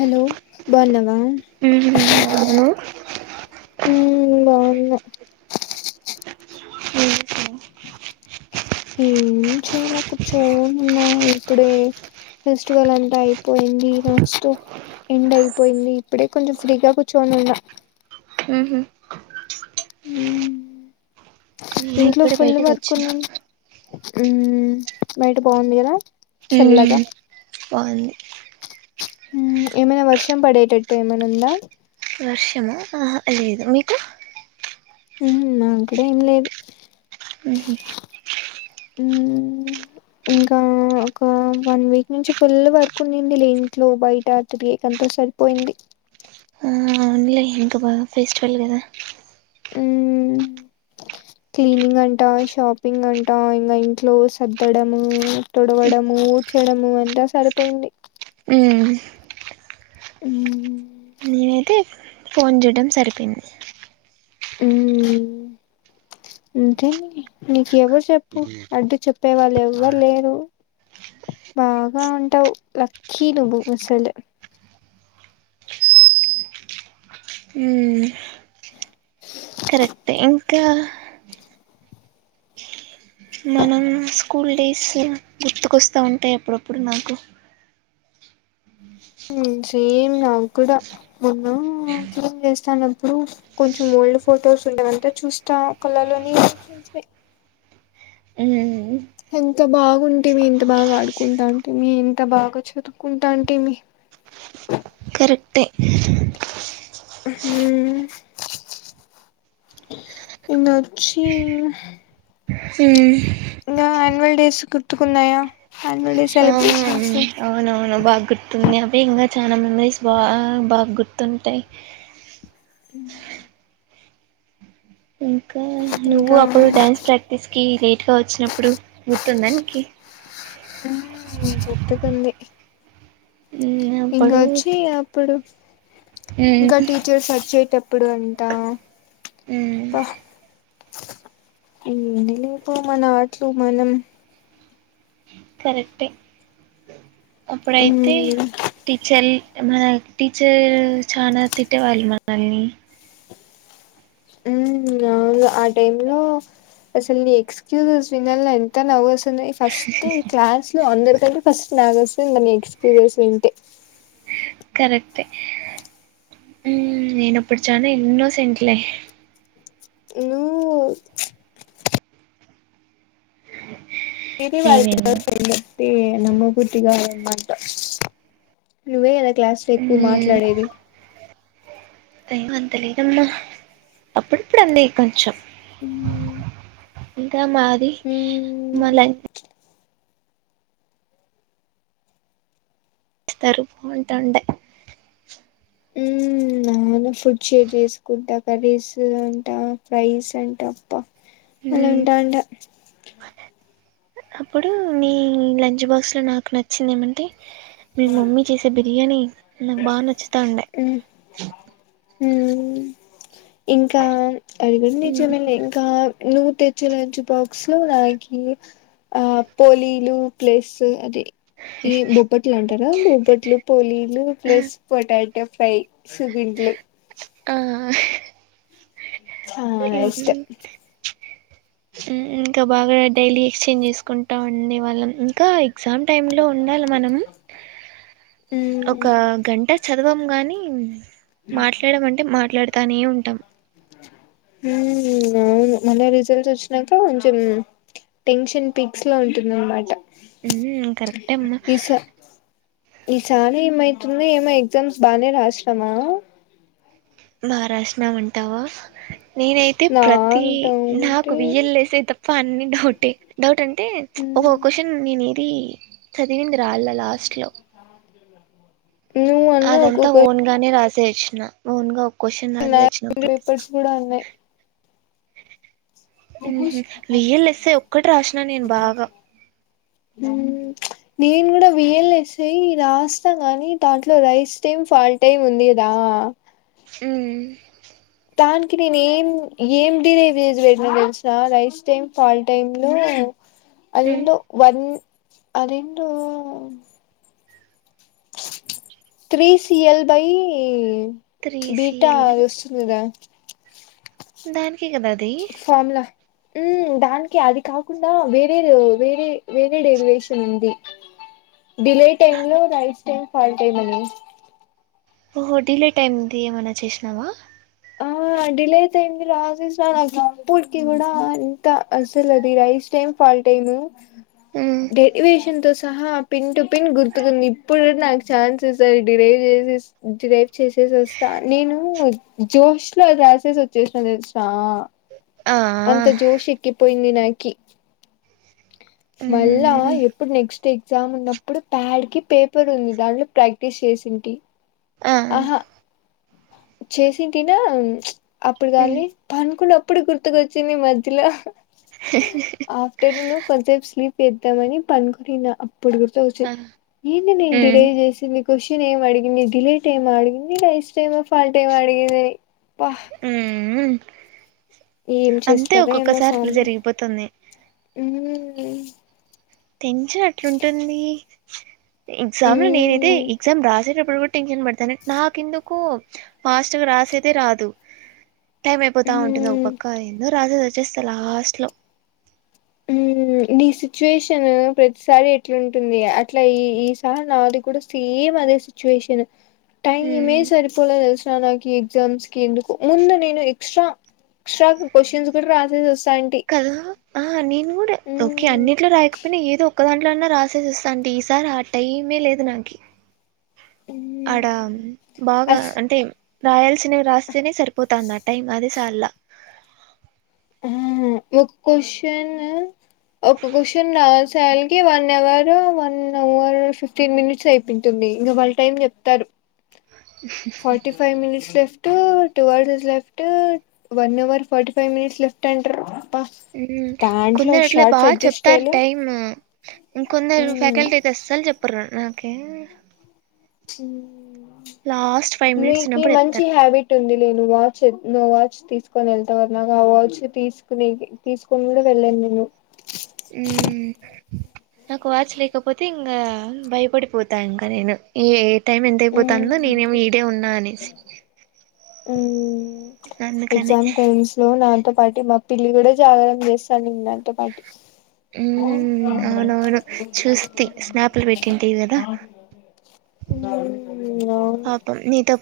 Hello బాగునావా ఉమ్ లో ఉమ్ బాగున్నా ఏం చేయాల కూర్చోనిన్నా ఇప్పుడే ఫెస్టివల్ అంతా అయిపోయింది నచ్చు ఎండ్ అయిపోయింది ఇప్పుడే కొంచెం ఫ్రీగా కూర్చోని ఉన్నా ఉహు హు నేను ఇంట్లో ఇప్పుడే ఫుల్ బయటకు వర్క్ వచ్చిన ఉంది ఉమ్ బయట బాగుంది కదా ఉ చల్లగా బాగుంది ఉమ్ ఏమైనా వర్షం పడేటట్టు ఏమైనా ఉందా వర్షము ఆహా లేద మీకు ఉమ్ నా కూడా ఏం లేదు ఉహు ఉమ్ ఇంకా ఒక వన్ వీక్ నుంచి ఫుల్ వర్క్ ఉందింది లే ఇంట్లో బయట అటు వేక్ అంతా సరిపోయింది అవును లే ఇంకా బాగా ఫెస్టివల్ కదా ఊ క్లీనింగ్ అంట షాపింగ్ అంట ఇంకా ఇంట్లో సర్ద్దడము తుడవడము ఊర్చడము అంతా సరిపోయింది ఉమ్ ఉమ్ నేనైతే ఫోన్ చేయటం సరిపోయింది హ అంతే నీకు ఎవరు చెప్పు అడ్డు చెప్పే వాళ్ళు ఎవ్వరు లేరు బాగా ఉంటావు లక్కీ నువ్వు అసలే ఉమ్ కరెక్ట్ ఏ ఇంకా మనం స్కూల్ డేస్ గుర్తుకోస్తా ఉంటాయి అప్పుడప్పుడు నాకు సేమ్ నాకు కూడా మొన్న ఫోన్ చేస్తానప్పుడు కొంచెం ఓల్డ్ ఫొటోస్ ఉన్నావంతా చూస్తా కళలోని ఉమ్ ఎంత బాగుంటివి ఎంత బాగా ఆడుకుంటా అంటివి ఎంత బాగా చదువుకుంటా అంటివి ట్ట [inaudible] హ మ్ నచ్చి ఉమ్ ఇంకా యాన్యువల్ డేస్ గుర్తుకున్నాయా యాన్యువల్ డే సెలబ్రేషన్స్ అవును బాగా గుర్తుంది అంటే ఇంకా చాలా మెమరీస్ బా బాగా గుర్తుంటాయి ఉమ్ ఇంకా నువ్వు ఇంకా అప్పుడు డ్యాన్స్ ప్రాక్టీస్ కి లేట్గా వచ్చినప్పుడు ర్తుందా నీకీ ఉమ్ గుర్తుకుంది మ్మ్ అప్పుడు ఇంకాచ్చి అప్పుడు ఇంక మ్మ్ టిచర్ సచ్చే టప్ ఇప్పుడు అంటా మ్మ్ పహ్ ఏటీలేపు మన ఆట్లు మనం కరెక్టే అప్పుడైతే మ్మ్ టీచల్ మన టీచర్ చానా తిట్టేవాళ్ళు మనల్ని ఉమ్ ఆ టైమ్ లో అసలు ని ఎక్స్క్యూజెస్ వినాల ఎంత నవ్వు దే ఫస్ట్ ఎ క్లాస్ లో అందరిక ఫస్ట్ నాది వస్తే ఇంగ నెక్స్ట్ నిది వస్తాది వింటె కరెక్టే ఉమ్ నేను అపుడు చానా ఇన్నోసెంట్ లే నువ్వు అ ఇది ఇవాల్టి [unintelligible] నమ్మబుద్ధి కావట్లే మాంటా నువే కదా క్లాస్ లో ఎక్కువ మ్మ్ మాట్లాడేది గంతలేదమ్మా అప్పుడప్పుడు అంది కొంచెం ఉమ్ ఇంకా మాది మల స్తారు బాంటండే ఉ నా ఫుడ్ షేర్ చేసుకుంటా కర్రీస్ అంటా ఫ్రైస్ అంటా అప్ప అలా మ్మ్ ఉంటంట అప్పుడు మీ లంచ్ బాక్స్ లో నాకు నచ్చింది ఏమంటే మీ మమ్మీ చేసే బిర్యానీ, నాకు బాగా నచ్చుతా ఉండే హ ఇంకా అడిగిండిజుమిలే ఇంకా నువ్వు తెచ్చే లంచ్ బాక్స్లో, నాకి ఆ పోలీలు ప్లేస్ అది. ఈ బొప్పట్ ఈ అంటారా బొబ్బట్లు పోలీలు ప్లస్ పోటాట్ బెటర్ ఫ్లై సుబింట్లు ఆ చాలా ఇన్ ఇష్టం ఇంకా బాగా డైలీ ఎక్స్చేంజ్ చేసుకుంటా ఉండేవాళ్ళం ఇంకా ఎగ్జామ్ టైమ్ లో ఉండాలి మనం మ్మ్ ఒక గంట చదు చదవం గానీ మాట్లాడమంటే మాట్లాడ్ తనే ఉంటాం. ఉమ్ అవును మళ్ళీ రిజల్ట్స్ వచ్చినాక కొంచెం టెన్షన్ పిక్స్ లో ఉంటుంద అనమాట ఉమ్ కరెక్టే అమ్మా ఈసారి ఏమైతుంది, ఏమో ఎగ్జామ్స్ బానే రాసినమా బారాసినామంటావా నేనైతే ప్రతి నాకు నాకు డౌటే వియ్యల్ వసే పన్ని డౌటే డౌట్ అంట్ అంటే ఒ ఓ క్వశ్చన్ నేన్టె తి చదివిన్ద్ రాలే లాస్ట్ లో నువ్వు అన్నావ్ అదంతా ఒక్కొక్క ఓన్గానే రాస్ చేసిన ఓన్గా తిన పేపర్స్ కూడా ఉన్నాయి ఉమ్ హూ వీ ల్ ఎస్ ఎ ఒక్కటి రాసినా నేను బాగా నేను కూడా వియల్ వసే రాస్తాను కాని దాంట్లో రైస్ టైమ్ ఫాల్ టైమ్ ఉందిరా ఉమ్ దానికి నేను ఏం ఏం [unintelligible] చేసి పెట్టిన తెలిసిన రైస్ టైం ఫాల్ టైంలో అదెందో వన్ అదేంటో త్రీసి L by three beta CL వస్తుంది రా దా ఓకే కదా అది ఉ దానికి అది కాకుండా వేరేది వేరే వేరే డెరివేషన్ ఉంది డిలే టైమ్ లో నైట్ టైమ్ ఫాల్ టైమ్ అని ఓహో డిలే టైమ్ది ఏమన్నా చేసినావా ఆ డిలే అయితే ఏందిరా రాసేస నాకు అప్పటికి కూడా అంత అసలు అది రైస్ టైమ్ ఫాల్ టైము ఉమ్, డెరివేషన్తో సహా పిన్ టు పిన్ గుర్తుకుంది ఇప్పుడు నాకు ఛాన్స్ ఇస్తే డిలైవ్ చేసి టుడే చేసేసి వస్తా నేను జోష్ లో రాసేసోచ్చేశిన తెలుసా ఆ అంత జోష్ ఎక్కిపోయింది నాకు క్కి మళ్ళా ఉమ్, ఎప్పుడు నెక్స్ట్ ఎగ్జామ్ ఉన్నప్పుడు ప్యాడ్ కి పేపర్ ఉంది దాంట్లో ప్రాక్టీస్ చేసింటి ఆ చేసి తిన అప్పుడు ఉమ్, కాని పన్కు ఇప్పుడు గుర్తుకొచ్చింది మధ్యలో ఆఫ్టర్నూన్ స్లిప్ చేద్దామని పనుకొనిన ఇప్పుడు గుర్త ఆ వచ్చింది ఏంటి నే డిలే ఉమ్, చేసింది క్వశ్చన్ ఏం అడిగింది డిలీట్ ఏమ అడిగింది రైస్ టైమా ఫాల్ట్ టైమా అడిగింది అబ్బా ఊఉ ఏం అంతే చేస్తారో ఒక్కొక్కసారి ఇట్లా జరిగిపోతుంది ఉ టెన్షన్ అట్లుంటుంది ఎగ్జామ్ లో నేనైతే మ్మ్ ఎగ్జామ్ రాసేటప్పుడు ఇప్పుడు కూడా టెన్షన్ పడతాను, నాకు ఎందుకు ఫాస్ట్గా రాసేదే రాదు. టైం అయిపోతా ఉంటుంది ఒక మ్మ్ పక్క ఏందో రాసేసి చేస్త లాస్ట్ లో నీ సిచ్యుయేషన్ ప్రతిసారి ఎట్లాంటుంది అట్లా ఈ ఈ సారి నాది కూడా సేమ్ అదే సిచ్యువేషన్ టైమే ఉమ్ సరిపోలే తెసనా కి ఎగ్జామ్స్ కి ఎందుకు ముందు నేను ఎక్సట్రా ఎక్సట్రా క్యూషన్స్ కూడా రాసేసి ఒచ్చిన కదా అహ నేను కూడా ఓకే అన్నిట్లో రాకపోయినా ఏదో ఒక్కదాంలో అన్నా రాసేసి వస్తా అంటి ఈసారి ఆ టైమే లేదు నాకి ఆడ బాగా అస్ అంటె రాయాల్సినవి వస్తేనే సరిపోతాంద టైం అదే సలా ఒక క్వశ్చను ఒక క్వశ్చన్ రాసల్కి one hour one hour fifteen minutes అయిపోంటుంది ఇంకా వాళ్ళ టైం చెప్తారు forty five minutes left two hours left one hour forty five minutes left అంటారు అబ్బా దాంట్లో కొందరు అట్లా షార్ట్స్ బాగా అడ్జస్ట్ చెప్తారు చేయలే టైమ్ ఇంకొందరు ఫ్యాకల్టీ అయితే వస్తలు చెప్ అప్పుర ఒకే ఫైవ్ మినిట్స్ మీకి ఉన్నప్పుడు మంచి చెప్తారు హ్యాబిట్ ఉంది నేను వాచ్ నో వాచ్ తీసుకొని వెళ్తావారు నాక ఆ వాచ్ తీసుకుని తీసుకుని కూడా వెళ్ళాను నేను హ్మ్మ్ నాకు వాచ్ లేకపోతే ఇంకా భయపడిపోతా ఇంకా నేను ఏ టైమ్ ఎంతయిపోతు తనలో మ్మ్ నేనేమి ఈడే ఉన్నా అనేసి మ్మ్ అందుకని ఎగ్జామ్ టైమ్స్ లో నా పాటి మా పిల్లి కూడ జాగరణ చేస్తా అనింది పాటి మ్మ్ అవునవును చూస్తి స్నాప్లు పెట్టింటివి కదా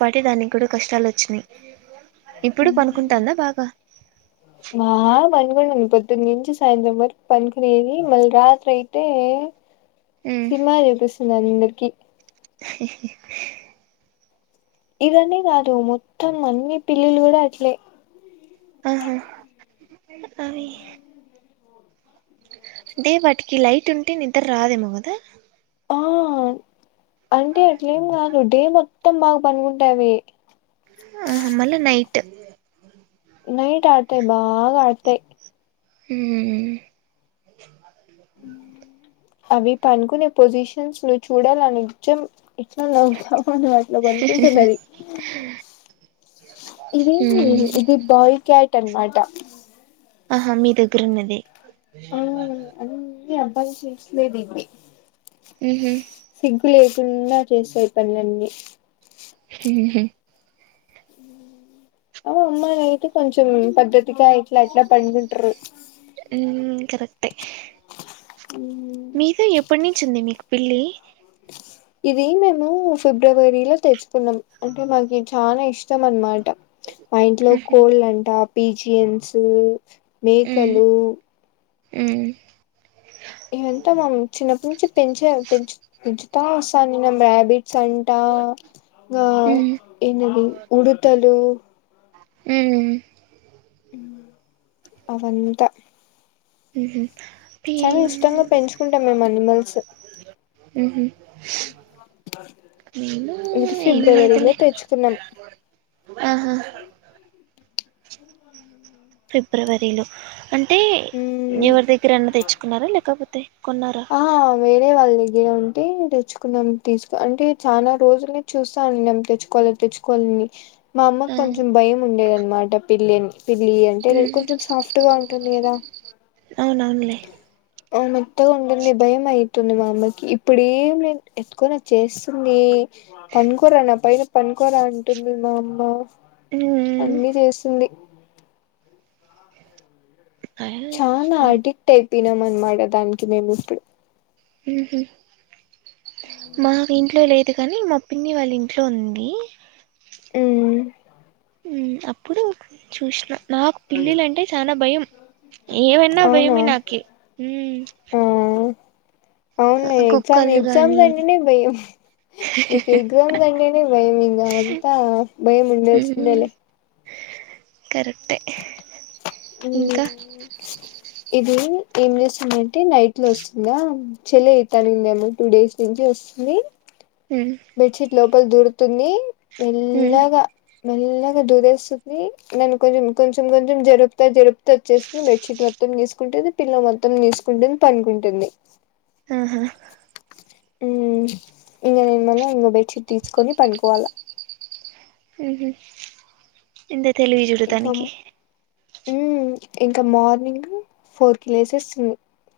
పాటి దానికి కూడా కష్టాలు వచ్చినాయి ఇప్పుడు పనుకుంటాందా బాగా మా [unintelligible] టి నుంచి సాయంత్రం వరకు పనికి పోయి మళ్ళీ రాత్రి అయితే మ్మ్ సినిమా చూపిస్తుంది ఆ అమ్మి కి ఇదన్న కాదు మొత్తం అన్ని పిల్లిలు కూడా అట్లే ఆహా అవి అంటె వాటికి లైట్ ఉంటె నిద్ర రాదేమో గదా ఆ అంటే అట్లా ఏం ఈ డే మొత్తం బాగా పనుకుంటాది ఆ మళ్ళ నైట్ నైట్ ఆడతాయి బాగా ఆడతాయి హ్మ్ అవి పనుకునే పొజిషన్స్ ను చూడాల నిజం ఎట్లా లావుతాము అని అట్లో పనుకుంటున్నది మ్మ్ అన్మాట ఆహా మీ దగ్గరున్నది అబ్బాయి చేయించలేదది ఉహుం సిగ్గు లేకుండా చేస్తాయి పనులన్నీ ఉహుం అ అమ్మా అయితే కొంచెం పద్ధతిగా ఇట్లా అట్లా పంకుంటారు కరక్టే మీతో ఎప్పటి నుంచి ఉంది మీకు పిల్లి ఇది మేము ఫిబ్రవరిలో తెచ్చుకున్నాం అంటే మాకు న చానా ఇష్టం అనమాట మా ఇంట్లో ఉమ్ కోల్డ్ అంట పిజిఎన్స్ మేకలు హు ఇవంతా మ చిన్నప్పటి నుంచి పెంచే పెంచు పెంచుతా వస్తాంది మీము రబిట్ సంట ఆ ఉమ్ ఏంది అది ఉడతలు ఉహ్మ్ హ అవంతా ఉహుం చాలా ఇష్టంగా పెంచుకుంటాం మేము అనిమల్స్ ఉహుం న ఇది ఏం లేదు ఫిబ్రవరిలో లే తెచ్చుకున్నాం ఆహా ఫిబ్రవరిలో అంటే మ్మ్ ఎవరి దగ్గర అన్నా తెచ్చుకున్నారా లేకపోతే కొన్నారా అంటేేను తెచ్చుకున్నాం తీసుకో అంటే చాలా రోజులని చూస్తాను తెచ్చుకోవాలి తెచ్చుకోవాలి అని మా అమ్మ ఆ కొంచెం భయం ఉండేదనమాట పిల్లిని పిల్లి అంటే ఉమ్ కొంచెం సాఫ్ట్ గా ఉంటుంది కదా అవునవునులే మెత్తగంటంది భయంమై యిత్తుది మా అమ్మకి ఇప్పుడేం లేదు ఎతుకొని అచ్చి ఏస్తుంది పనుకోరా నా పైన పనుకోరా అంటుంది మా అమ్మ ఉమ్ అన్నీ చేస్తుంది ఆ చానా అడిక్ట్ అయ్ తినమనమాట దానికి మేము ఇప్పుడు మ్ హు మాకు ఇంట్లో లేదు గాని మా పిన్ని వాళ్ళ ఇంట్లో ఉంది మ్ మ్ అప్పుడు చూసిన నాకు పిల్లిలంటే చానా భయం ఏమన్నా అవునా భయమే నాకి మ్మ్ ఆ అవునులే ఎగ్జామ్ ఎగ్జామ్స్ అంటేనే భయం నీకు ఎగ్జామ్స్ అంటేనే భయం ఇంకా అంతా భయం ఉమ్ ఉంల్సిందిలే కరెక్టే ఇంకా ఇది ఏం చేస్తుందంటే నైట్ లో వస్తుందా చెలి అయితానిందేమో టూ డేస్ నుంచి వస్తుంది ఉమ్ బెడషీట్ లోప్ ప్పల్ దూరుతుంది ఉమ్ మెల్లగా మెల్లగా దూరేస్తుంది నన్ను కొంచెం కొంచెం కొంచెం జరుపుతా జరుపుతా వచ్చేస్తుంది బెడ్ షీట్ మొత్తం తీసుకుంటది పిల్ల మొత్తం నేసుకుంటది పనుకుంటుంది ఆహా ఉ ఇంగ నేను మళ్ళ ఇంగో బెడ్షీట్ తీసుకొని పనుకోవాలా మ్ హు ఇందే తెలివి చూడు దానికి మ్మ్ ఇంకా మార్నింగ్ ఫోర్ కి లేసెసి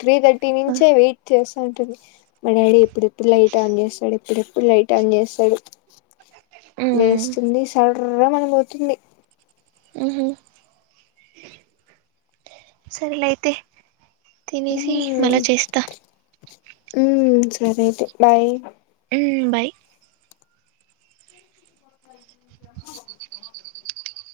త్రీ థర్టీ నుంచే వెయిట్ చేస్త్ అంటుంది మా డాడీ ఎప్పుడెప్పుడు లైట్ ఆన్ చేస్తాడు ఎప్పుడెప్పుడు లైట్ ఆన్ చేస్తాడు ఉమ్ లేస్తుంది సర్ టుర్రమన పోతుంది మ్ హు సరేలైతే తినేసి మళ్ల చేస్తా ఉ సరే ఐతె బాయ్ మ్ బాయ్